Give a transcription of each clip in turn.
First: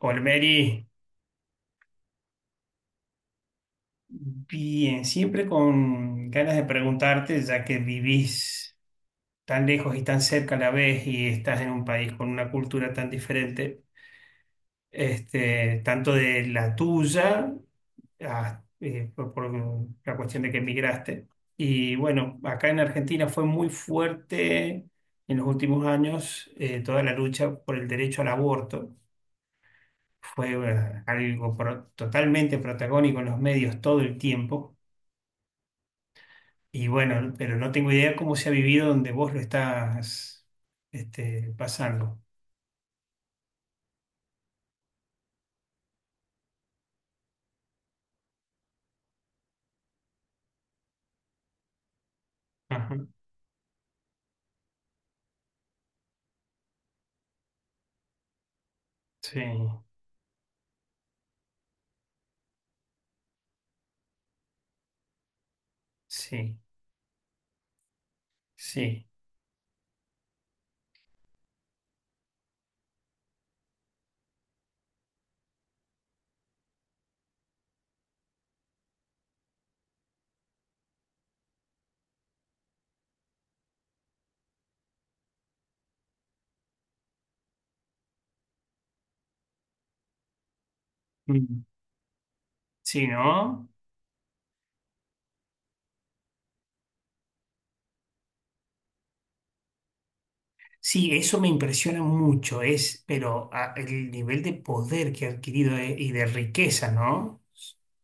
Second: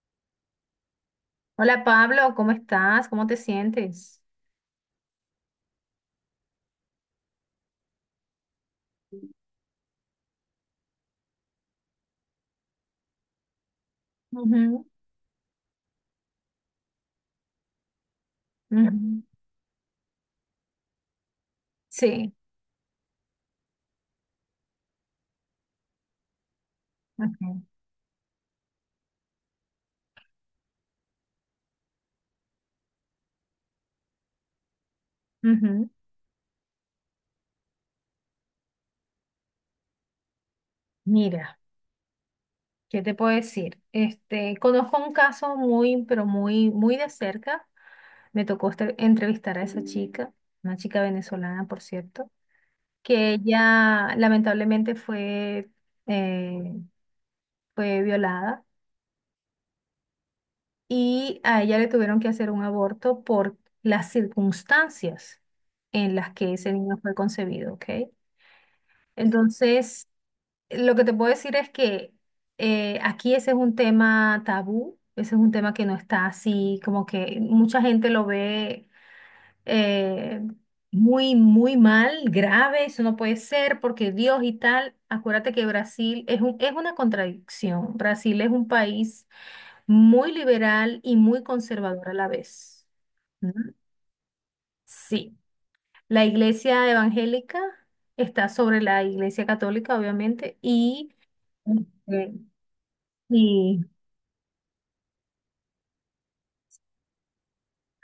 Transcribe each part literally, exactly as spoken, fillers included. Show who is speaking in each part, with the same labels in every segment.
Speaker 1: Olmeri,
Speaker 2: Hola Pablo, ¿cómo estás? ¿Cómo te sientes?
Speaker 1: bien, siempre con ganas de preguntarte, ya que vivís tan lejos y tan cerca a la vez y estás en un país con una cultura tan diferente,
Speaker 2: Ujú.
Speaker 1: este, tanto de la tuya, ah, eh,
Speaker 2: Ujú.
Speaker 1: por, por la cuestión de que emigraste. Y
Speaker 2: Sí,
Speaker 1: bueno, acá en Argentina fue muy fuerte en los últimos años eh, toda la lucha
Speaker 2: ujú.
Speaker 1: por el derecho al aborto. Fue eh, algo pro- totalmente protagónico en los medios todo el tiempo.
Speaker 2: Ujú.
Speaker 1: Y bueno, pero no tengo idea cómo se ha vivido donde vos lo estás este,
Speaker 2: Mira,
Speaker 1: pasando.
Speaker 2: ¿qué te puedo decir? Este, conozco un caso muy, pero muy, muy de cerca. Me tocó este- entrevistar a esa chica, una chica venezolana, por cierto,
Speaker 1: Ajá.
Speaker 2: que ella lamentablemente fue, eh, fue violada,
Speaker 1: Sí,
Speaker 2: y a ella le tuvieron que hacer un aborto por las circunstancias en las que
Speaker 1: sí,
Speaker 2: ese niño fue concebido, ¿ok?
Speaker 1: sí.
Speaker 2: Entonces, lo que te puedo decir es que eh, aquí ese es un tema tabú, ese es un tema que no está así, como que mucha gente lo ve eh, muy, muy mal, grave, eso no puede ser porque Dios y tal. Acuérdate que Brasil es un, es una contradicción. Brasil es un país muy liberal y muy
Speaker 1: Mm.
Speaker 2: conservador a la vez.
Speaker 1: Sí,
Speaker 2: ¿Mm?
Speaker 1: ¿no?
Speaker 2: Sí, la iglesia evangélica está sobre la iglesia católica, obviamente, y,
Speaker 1: Sí, eso me impresiona
Speaker 2: ujú.
Speaker 1: mucho, es, pero ah,
Speaker 2: Y,
Speaker 1: el nivel de poder que ha adquirido eh, y de riqueza, ¿no?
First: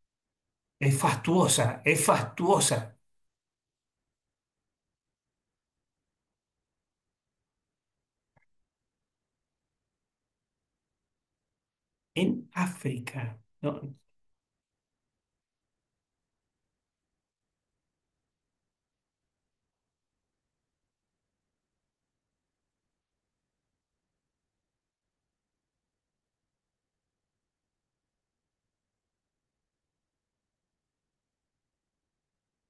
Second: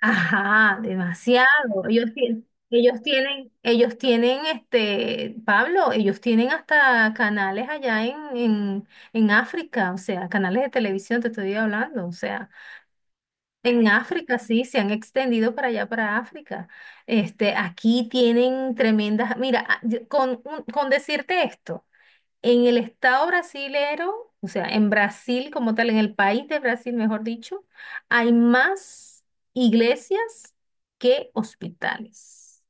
Speaker 2: ajá,
Speaker 1: Es
Speaker 2: demasiado.
Speaker 1: fastuosa, es
Speaker 2: Ellos, tie-
Speaker 1: fastuosa.
Speaker 2: ellos tienen, ellos tienen, este, Pablo, ellos tienen hasta canales allá en, en, en África, o sea, canales de televisión, te estoy hablando, o
Speaker 1: En
Speaker 2: sea,
Speaker 1: África,
Speaker 2: en
Speaker 1: ¿no?
Speaker 2: África sí, se han extendido para allá, para África. Este, aquí tienen tremendas, mira, a- yo- con, un- con decirte esto. En el estado brasilero, o sea, en Brasil como tal, en el país de Brasil, mejor dicho, hay más iglesias que hospitales.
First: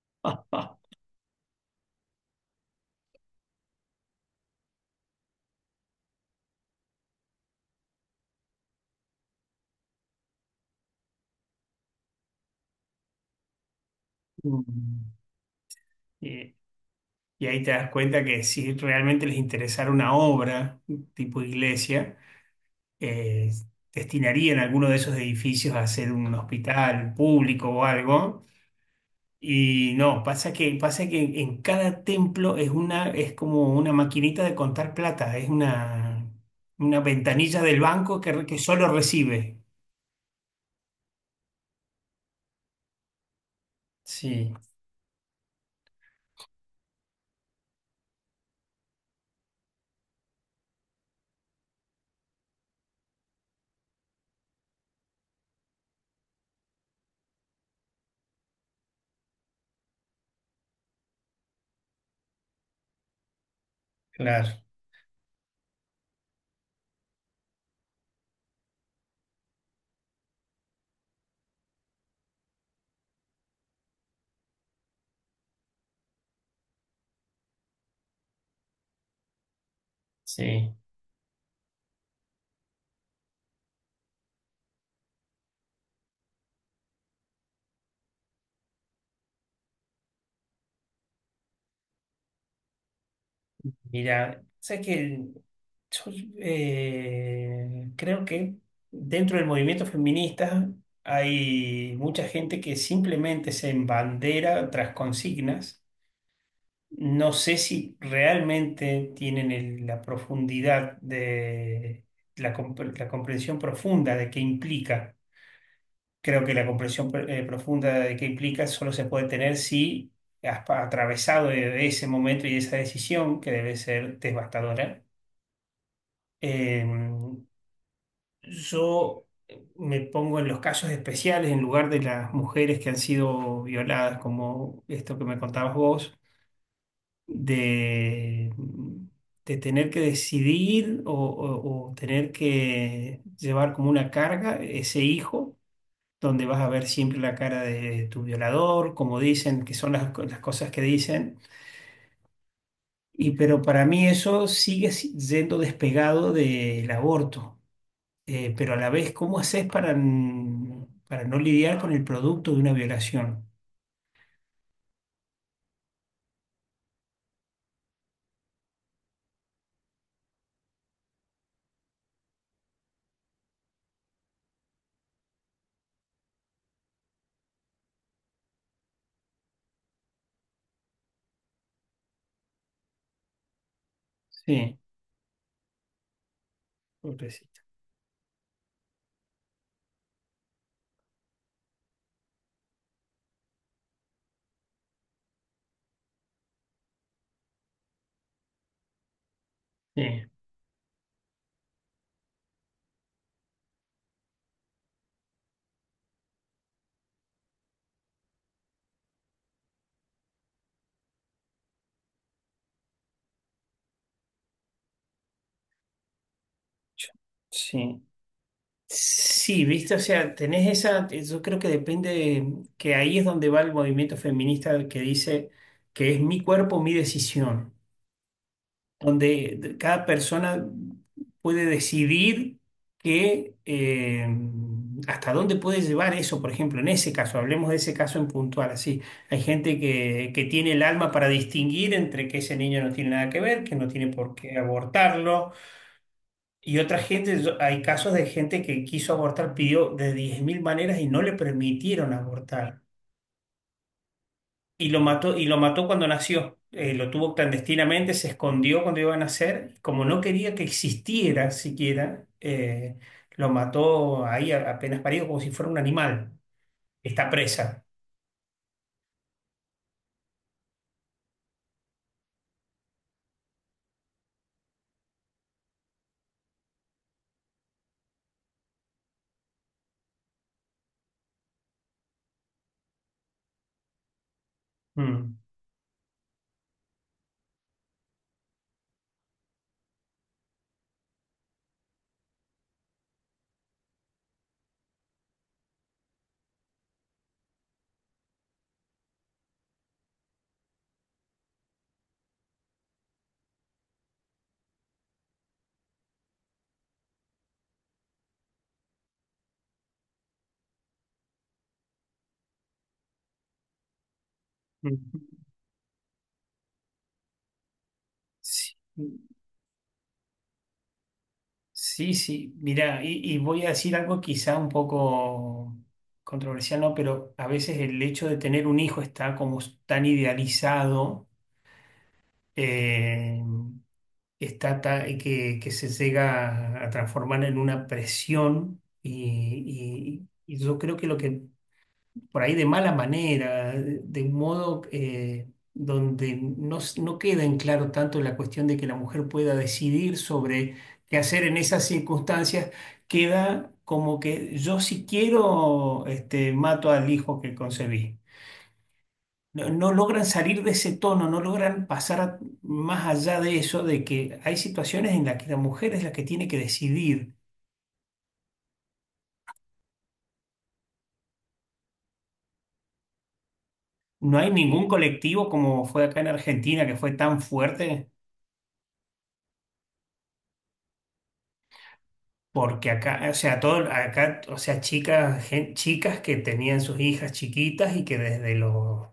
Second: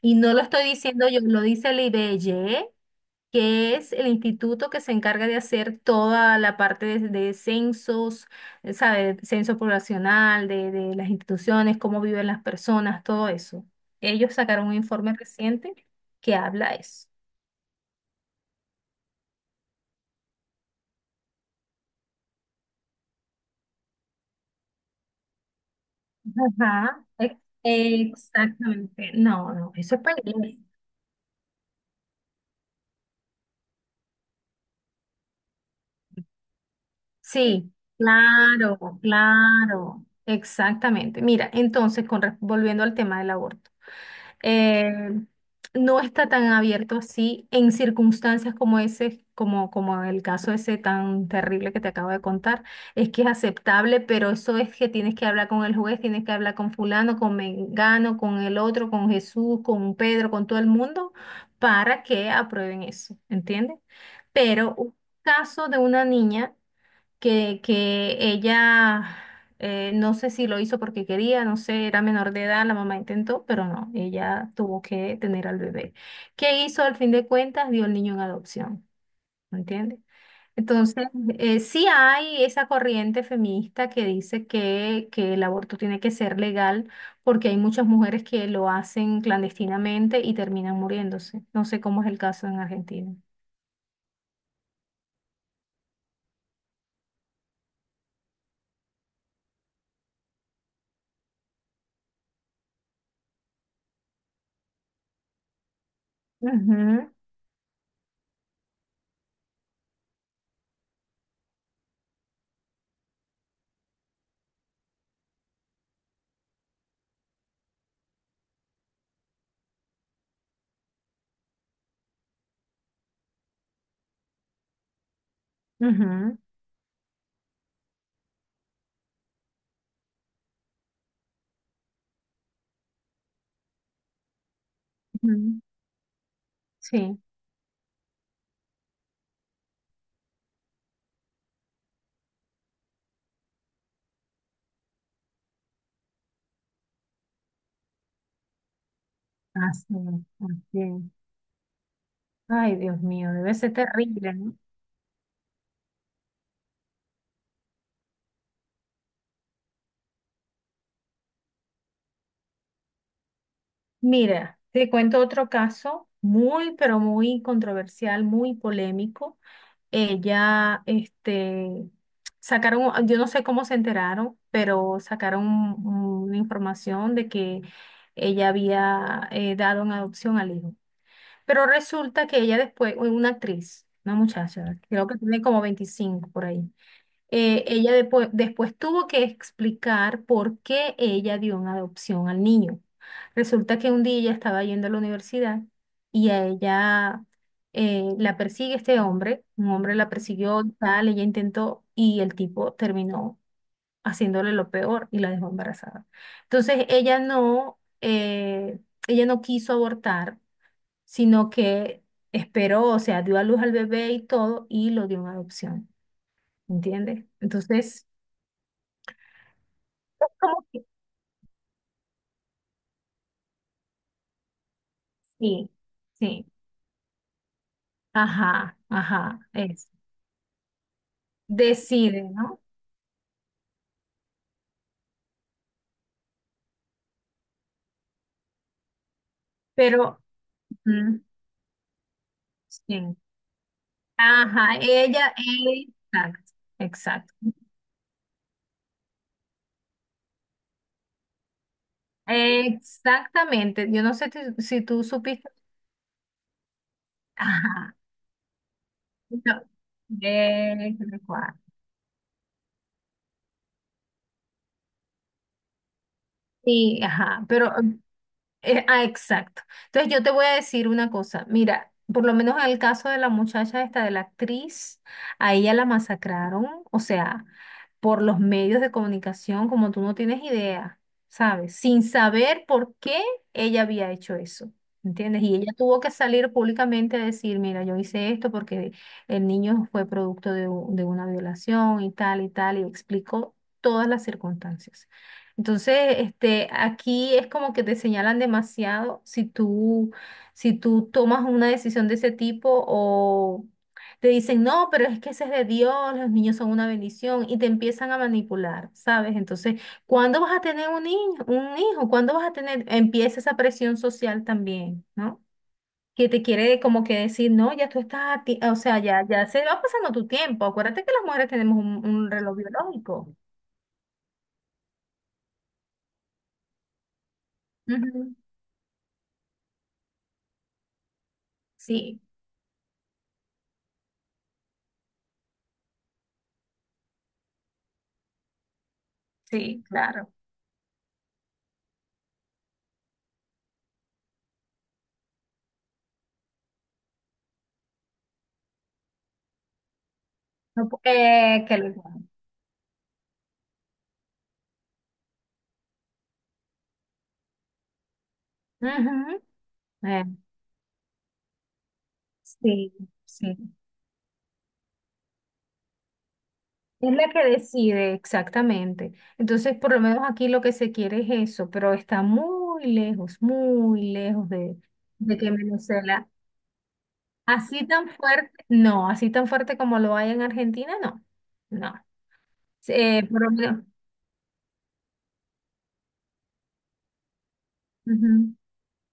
Speaker 2: Y no lo estoy diciendo yo, lo dice el I B G E, que es el instituto que se encarga de hacer toda la parte de, de censos, eh, ¿sabe? Censo poblacional, de, de las instituciones, cómo viven las personas, todo eso. Ellos sacaron un
Speaker 1: Mm.
Speaker 2: informe reciente que
Speaker 1: Y,
Speaker 2: habla eso.
Speaker 1: y ahí te das cuenta que si realmente les interesara una obra tipo iglesia, eh, destinarían alguno de esos edificios a ser un
Speaker 2: Ajá,
Speaker 1: hospital
Speaker 2: ex-
Speaker 1: público o algo.
Speaker 2: exactamente. No, no,
Speaker 1: Y
Speaker 2: eso es para
Speaker 1: no, pasa
Speaker 2: inglés.
Speaker 1: que, pasa que en, en cada templo es una, es como una maquinita de contar plata, es una, una ventanilla
Speaker 2: Sí,
Speaker 1: del banco que, re- que
Speaker 2: claro,
Speaker 1: solo recibe.
Speaker 2: claro, exactamente. Mira, entonces, con, re- volviendo al tema del aborto.
Speaker 1: Sí,
Speaker 2: eh, no está tan abierto así en circunstancias como ese, como, como el caso ese tan terrible que te acabo de contar. Es que es aceptable, pero eso es que tienes que hablar con el juez, tienes que hablar con fulano, con Mengano, con el otro, con Jesús, con Pedro, con todo el mundo, para que aprueben eso, ¿entiendes?
Speaker 1: claro,
Speaker 2: Pero un caso de una niña que, que ella, eh, no sé si lo hizo porque quería, no sé, era menor de edad, la mamá intentó, pero no, ella tuvo que tener al bebé. ¿Qué hizo al fin de cuentas? Dio el niño en adopción, ¿me entiendes?
Speaker 1: sí.
Speaker 2: Entonces, eh, sí hay esa corriente feminista que dice que, que el aborto tiene que ser legal porque hay muchas mujeres que lo hacen clandestinamente y terminan muriéndose. No sé cómo es el caso en Argentina.
Speaker 1: Mira, sabes que yo, eh, creo que dentro del movimiento feminista hay mucha gente que simplemente se embandera tras consignas.
Speaker 2: Ujú,
Speaker 1: No sé si realmente tienen el- la profundidad de la, compre- la comprensión profunda de qué implica. Creo que la comprensión eh, profunda de qué implica solo se puede tener si has pa- atravesado e-, ese momento y esa decisión que debe ser devastadora.
Speaker 2: ujú,
Speaker 1: Eh, Yo eh, me pongo en los casos especiales en lugar de las mujeres que han sido violadas, como esto que me
Speaker 2: ujú.
Speaker 1: contabas vos,
Speaker 2: Sí.
Speaker 1: de, de tener que decidir o, o- o tener que llevar como una carga ese hijo, donde vas a ver siempre la cara de tu violador, como dicen, que son
Speaker 2: Así,
Speaker 1: las, co- las cosas que
Speaker 2: así.
Speaker 1: dicen.
Speaker 2: Ay, Dios
Speaker 1: Y
Speaker 2: mío, debe
Speaker 1: pero
Speaker 2: ser
Speaker 1: para mí
Speaker 2: terrible,
Speaker 1: eso
Speaker 2: ¿no?
Speaker 1: sigue si- yendo despegado del aborto. eh, pero a la vez, ¿cómo haces para, n- para no lidiar con el producto de una violación?
Speaker 2: Mira, te cuento otro caso muy, pero muy controversial, muy polémico. Ella, este, sacaron, yo no sé cómo se enteraron, pero sacaron un- una información de que ella había eh, dado en adopción al hijo. Pero resulta que ella después, una actriz, una
Speaker 1: Sí,
Speaker 2: muchacha, creo que tiene como veinticinco por ahí.
Speaker 1: pobrecita.
Speaker 2: eh, ella depo- después tuvo que explicar por qué ella dio en adopción al niño. Resulta que un día ella estaba yendo a la universidad, y a ella eh, la persigue este hombre, un hombre
Speaker 1: Sí,
Speaker 2: la persiguió, y tal, ella intentó y el tipo terminó haciéndole lo peor y la dejó embarazada. Entonces ella no, eh, ella no quiso abortar, sino que esperó, o sea, dio a luz al bebé y todo y lo dio en adopción.
Speaker 1: yo-
Speaker 2: ¿Entiendes?
Speaker 1: sí.
Speaker 2: Entonces,
Speaker 1: Sí, viste, o sea,
Speaker 2: como
Speaker 1: tenés
Speaker 2: que
Speaker 1: esa, yo creo que depende, que ahí es donde va el movimiento feminista que dice
Speaker 2: sí,
Speaker 1: que es mi
Speaker 2: sí,
Speaker 1: cuerpo, mi decisión.
Speaker 2: ajá, ajá,
Speaker 1: Donde
Speaker 2: es,
Speaker 1: cada persona puede
Speaker 2: decide,
Speaker 1: decidir
Speaker 2: ¿no?
Speaker 1: que, eh, hasta dónde puede llevar eso, por ejemplo, en ese caso, hablemos de ese caso en puntual, así. Hay gente
Speaker 2: Pero,
Speaker 1: que, que tiene el alma
Speaker 2: mm,
Speaker 1: para distinguir entre que ese niño no tiene
Speaker 2: sí,
Speaker 1: nada que ver, que no tiene por qué
Speaker 2: ajá, ella,
Speaker 1: abortarlo,
Speaker 2: exacto,
Speaker 1: y otra
Speaker 2: exacto,
Speaker 1: gente, yo- hay casos de gente que quiso abortar, pidió de diez mil maneras y no le permitieron abortar.
Speaker 2: exactamente, yo no sé ti- si
Speaker 1: Y lo
Speaker 2: tú
Speaker 1: mató, y
Speaker 2: supiste,
Speaker 1: lo mató cuando nació. Eh, lo tuvo
Speaker 2: ajá,
Speaker 1: clandestinamente, se escondió cuando iba a
Speaker 2: no,
Speaker 1: nacer. Como no quería que
Speaker 2: eh, tal
Speaker 1: existiera
Speaker 2: cual.
Speaker 1: siquiera, eh, lo mató ahí a- apenas parido como si fuera un animal.
Speaker 2: Sí,
Speaker 1: Está
Speaker 2: ajá, pero,
Speaker 1: presa.
Speaker 2: Eh, ah, exacto. Entonces yo te voy a decir una cosa. Mira, por lo menos en el caso de la muchacha esta, de la actriz, a ella la masacraron, o sea, por los medios de comunicación, como tú no tienes idea, ¿sabes? Sin saber por qué ella había hecho eso.
Speaker 1: Mm.
Speaker 2: ¿Entiendes? Y ella tuvo que salir públicamente a decir, mira, yo hice esto porque el niño fue producto de, u- de una violación y tal y tal, y explicó todas las circunstancias. Entonces, este, aquí es como que te señalan demasiado si tú, si tú, tomas una decisión de ese tipo, o te dicen, no, pero es que ese es de Dios, los niños son una bendición y te empiezan a manipular, ¿sabes? Entonces, ¿cuándo vas a tener un niño, un hijo? ¿Cuándo vas a tener? Empieza esa presión social también, ¿no?
Speaker 1: Mm.
Speaker 2: Que te quiere como que decir, no, ya tú estás, a ti-
Speaker 1: Sí,
Speaker 2: o sea, ya, ya se va pasando tu tiempo. Acuérdate que las mujeres tenemos un,
Speaker 1: sí,
Speaker 2: un
Speaker 1: sí.
Speaker 2: reloj
Speaker 1: Mira, y,
Speaker 2: biológico.
Speaker 1: y voy a decir algo quizá un poco controversial, ¿no? Pero a veces el hecho
Speaker 2: Ujú.
Speaker 1: de tener un hijo está como tan idealizado.
Speaker 2: Sí,
Speaker 1: eh, está ta- que, que se llega a transformar en una presión
Speaker 2: sí,
Speaker 1: y,
Speaker 2: claro.
Speaker 1: y- y yo creo que lo que por ahí de mala manera, de de un modo eh, donde no, s- no queda en claro tanto la cuestión de que la mujer pueda decidir sobre
Speaker 2: No pu-
Speaker 1: qué hacer en
Speaker 2: eh, que
Speaker 1: esas
Speaker 2: lo llaman.
Speaker 1: circunstancias, queda como que yo si quiero este, mato al hijo que concebí.
Speaker 2: Ujú,
Speaker 1: No, no logran
Speaker 2: eh,
Speaker 1: salir de ese tono, no logran pasar a-
Speaker 2: sí,
Speaker 1: más allá de
Speaker 2: sí.
Speaker 1: eso, de que hay situaciones en las que la mujer es la que tiene que
Speaker 2: Es la
Speaker 1: decidir.
Speaker 2: que decide exactamente. Entonces, por lo menos aquí lo que se quiere es eso, pero está muy lejos, muy
Speaker 1: No
Speaker 2: lejos
Speaker 1: hay
Speaker 2: de,
Speaker 1: ningún
Speaker 2: de
Speaker 1: colectivo
Speaker 2: que
Speaker 1: como fue acá en
Speaker 2: Venezuela,
Speaker 1: Argentina que fue tan
Speaker 2: así tan
Speaker 1: fuerte,
Speaker 2: fuerte, no, así tan fuerte como lo hay en Argentina, no, no.
Speaker 1: porque acá,
Speaker 2: Eh,
Speaker 1: o
Speaker 2: por lo
Speaker 1: sea,
Speaker 2: menos.
Speaker 1: todo, acá, o sea, chicas, gen- chicas que tenían sus hijas chiquitas y que desde
Speaker 2: Ujú.
Speaker 1: los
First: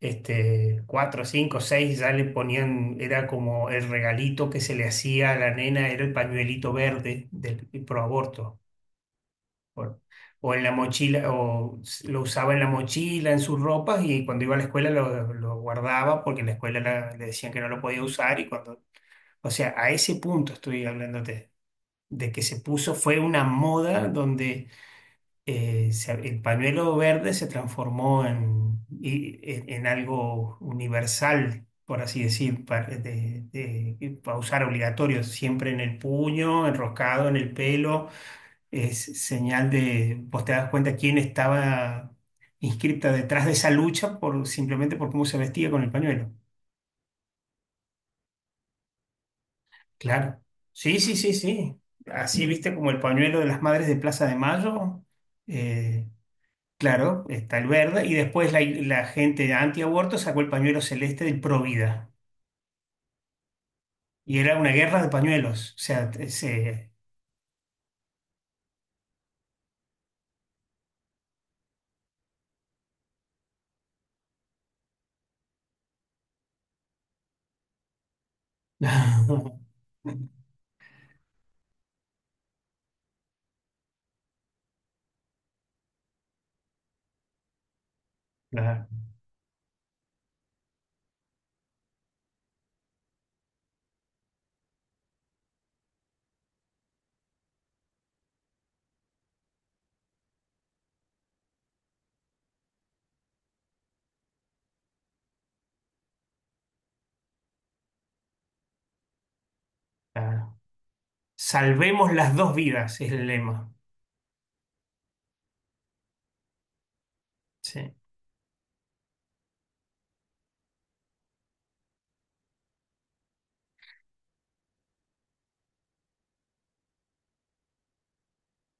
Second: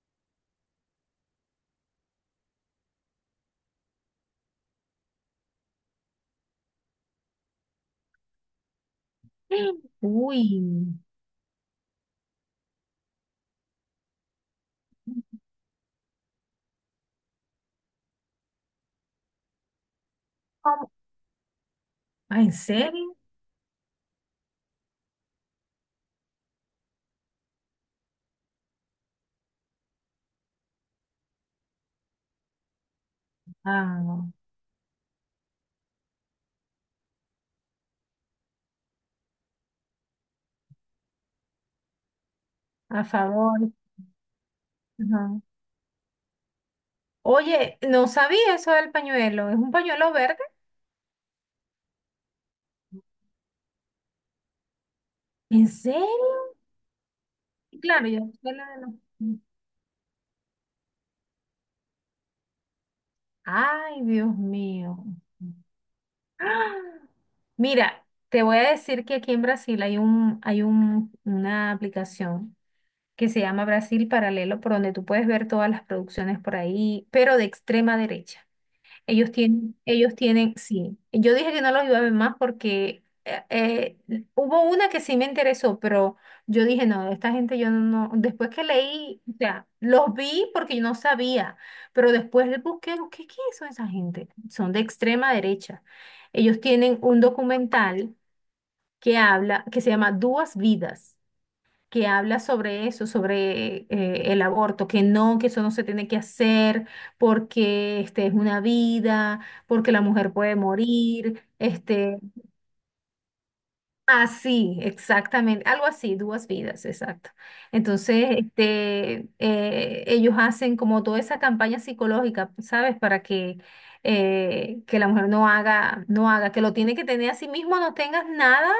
Speaker 1: este, cuatro, cinco, seis ya le ponían, era como el regalito que se le hacía a la nena, era el pañuelito verde del pro aborto. Por-
Speaker 2: Uy.
Speaker 1: o en la mochila, o s- lo usaba en la mochila, en sus ropas, y cuando iba a la escuela lo, lo guardaba porque en la escuela la- le decían que no lo podía usar. Y cuando, o sea, a ese punto estoy
Speaker 2: ¿Cómo?
Speaker 1: hablándote, de que
Speaker 2: ¿En
Speaker 1: se puso,
Speaker 2: serio?
Speaker 1: fue una moda donde eh, se- el pañuelo verde se transformó en, y- en, en algo universal. Por así decir, para, de- de-
Speaker 2: Ah,
Speaker 1: para usar obligatorio, siempre en el puño, enroscado en el pelo, es señal de, vos te das cuenta quién estaba
Speaker 2: a
Speaker 1: inscripta detrás de esa
Speaker 2: favor.
Speaker 1: lucha por, simplemente por cómo se
Speaker 2: Ajá.
Speaker 1: vestía con el pañuelo.
Speaker 2: Oye, no sabía eso del pañuelo. ¿Es un pañuelo verde?
Speaker 1: Claro. Sí, sí, sí, sí. Así viste como el pañuelo de las madres de Plaza de Mayo.
Speaker 2: ¿En
Speaker 1: eh,
Speaker 2: serio?
Speaker 1: claro, está el verde.
Speaker 2: Claro,
Speaker 1: Y
Speaker 2: yo
Speaker 1: después
Speaker 2: sé
Speaker 1: la,
Speaker 2: la de los-
Speaker 1: la gente antiaborto sacó el pañuelo celeste del Provida.
Speaker 2: Ay, Dios
Speaker 1: Y era una
Speaker 2: mío.
Speaker 1: guerra de pañuelos. O sea, t-
Speaker 2: ¡Ah!
Speaker 1: se...
Speaker 2: Mira, te voy a decir que aquí en Brasil hay un, hay un, una aplicación que se llama Brasil Paralelo, por donde tú puedes ver todas las producciones por ahí, pero de extrema derecha. Ellos tienen, ellos tienen, sí. Yo dije que no los iba a ver más porque eh, eh, hubo una que sí me interesó, pero yo dije, no, esta gente yo no, después que
Speaker 1: Claro,
Speaker 2: leí, o sea, los vi porque yo no sabía, pero después les busqué, ¿qué, qué son esa gente? Son de extrema derecha. Ellos tienen un documental que habla, que se llama Duas Vidas, que habla sobre eso, sobre eh, el aborto, que no, que eso no se tiene que hacer porque este, es una vida, porque la mujer puede
Speaker 1: claro.
Speaker 2: morir,
Speaker 1: Salvemos
Speaker 2: este,
Speaker 1: las dos vidas, es el lema.
Speaker 2: Así, exactamente, algo así, Duas Vidas, exacto.
Speaker 1: Sí,
Speaker 2: Entonces, este, eh, ellos hacen como toda esa campaña psicológica, ¿sabes? Para que, eh, que la mujer no haga, no haga, que lo tiene que tener a sí mismo, no tengas nada,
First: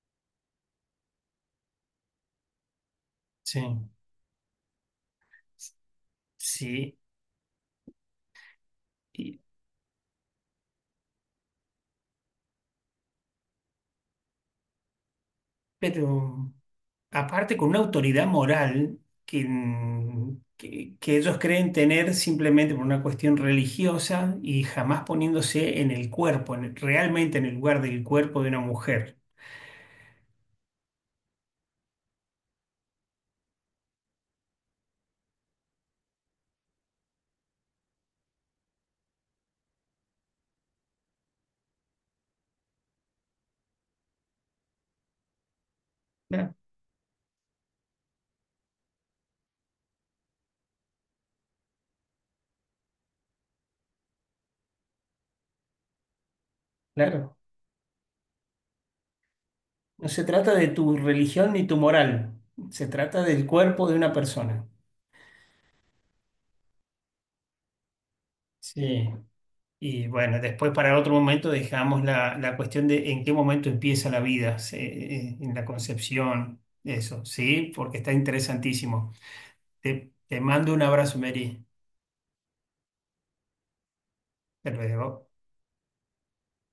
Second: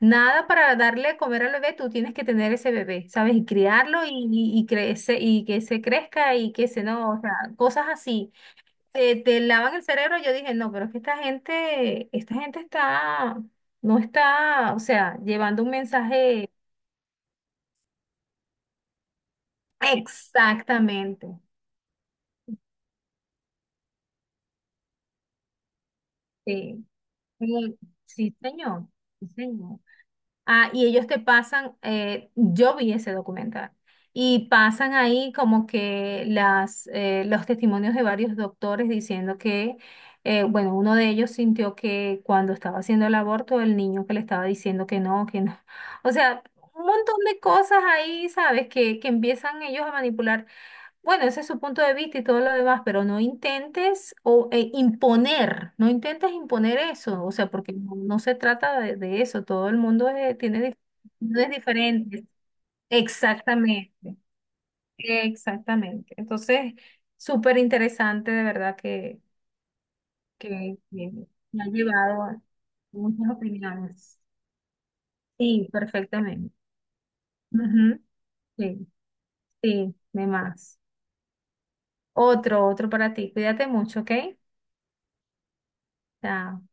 Speaker 2: nada para darle a comer al bebé, tú tienes que tener ese bebé, ¿sabes? Y
Speaker 1: sí.
Speaker 2: criarlo y, y, y, crece, y que se crezca y que se
Speaker 1: Sí,
Speaker 2: no, o sea, cosas así te,
Speaker 1: Y-
Speaker 2: te lavan el cerebro, yo dije, no, pero es que esta gente, esta gente está, no está, o sea, llevando un mensaje
Speaker 1: pero aparte con una autoridad moral que, mm, que, que ellos
Speaker 2: exactamente.
Speaker 1: creen tener simplemente por una cuestión religiosa y jamás poniéndose en el cuerpo, en el-
Speaker 2: Sí,
Speaker 1: realmente en el
Speaker 2: sí,
Speaker 1: lugar del
Speaker 2: sí,
Speaker 1: cuerpo de una
Speaker 2: señor,
Speaker 1: mujer.
Speaker 2: sí, señor. Ah, y ellos te pasan, eh, yo vi ese documental, y pasan ahí como que las, eh, los testimonios de varios doctores diciendo que, eh, bueno, uno de ellos sintió que cuando estaba haciendo el aborto, el niño que le estaba diciendo que no, que no. O sea,
Speaker 1: Claro,
Speaker 2: un montón de cosas ahí, ¿sabes? Que, que empiezan ellos a manipular, bueno, ese es su punto de vista y todo lo demás, pero no intentes o eh, imponer, no intentes imponer eso, o
Speaker 1: claro.
Speaker 2: sea, porque no, no se trata de, de eso, todo el
Speaker 1: No
Speaker 2: mundo
Speaker 1: se
Speaker 2: eh,
Speaker 1: trata de
Speaker 2: tiene dif-
Speaker 1: tu
Speaker 2: opiniones
Speaker 1: religión ni tu
Speaker 2: diferentes.
Speaker 1: moral, se trata del cuerpo de una
Speaker 2: Exactamente,
Speaker 1: persona.
Speaker 2: exactamente. Entonces, súper interesante de verdad
Speaker 1: Sí.
Speaker 2: que,
Speaker 1: Y bueno, después
Speaker 2: que,
Speaker 1: para otro
Speaker 2: que
Speaker 1: momento
Speaker 2: me ha
Speaker 1: dejamos
Speaker 2: llevado
Speaker 1: la,
Speaker 2: a
Speaker 1: la cuestión de en
Speaker 2: muchas
Speaker 1: qué momento empieza la
Speaker 2: opiniones.
Speaker 1: vida, se- eh, en la
Speaker 2: Sí, perfectamente.
Speaker 1: concepción, eso, ¿sí? Porque
Speaker 2: Ujú.
Speaker 1: está
Speaker 2: Sí,
Speaker 1: interesantísimo.
Speaker 2: sí,
Speaker 1: Te,
Speaker 2: de
Speaker 1: te mando
Speaker 2: más.
Speaker 1: un abrazo, Mary.
Speaker 2: Otro, otro para ti. Cuídate mucho, ¿ok?
Speaker 1: Hasta luego.
Speaker 2: Chao.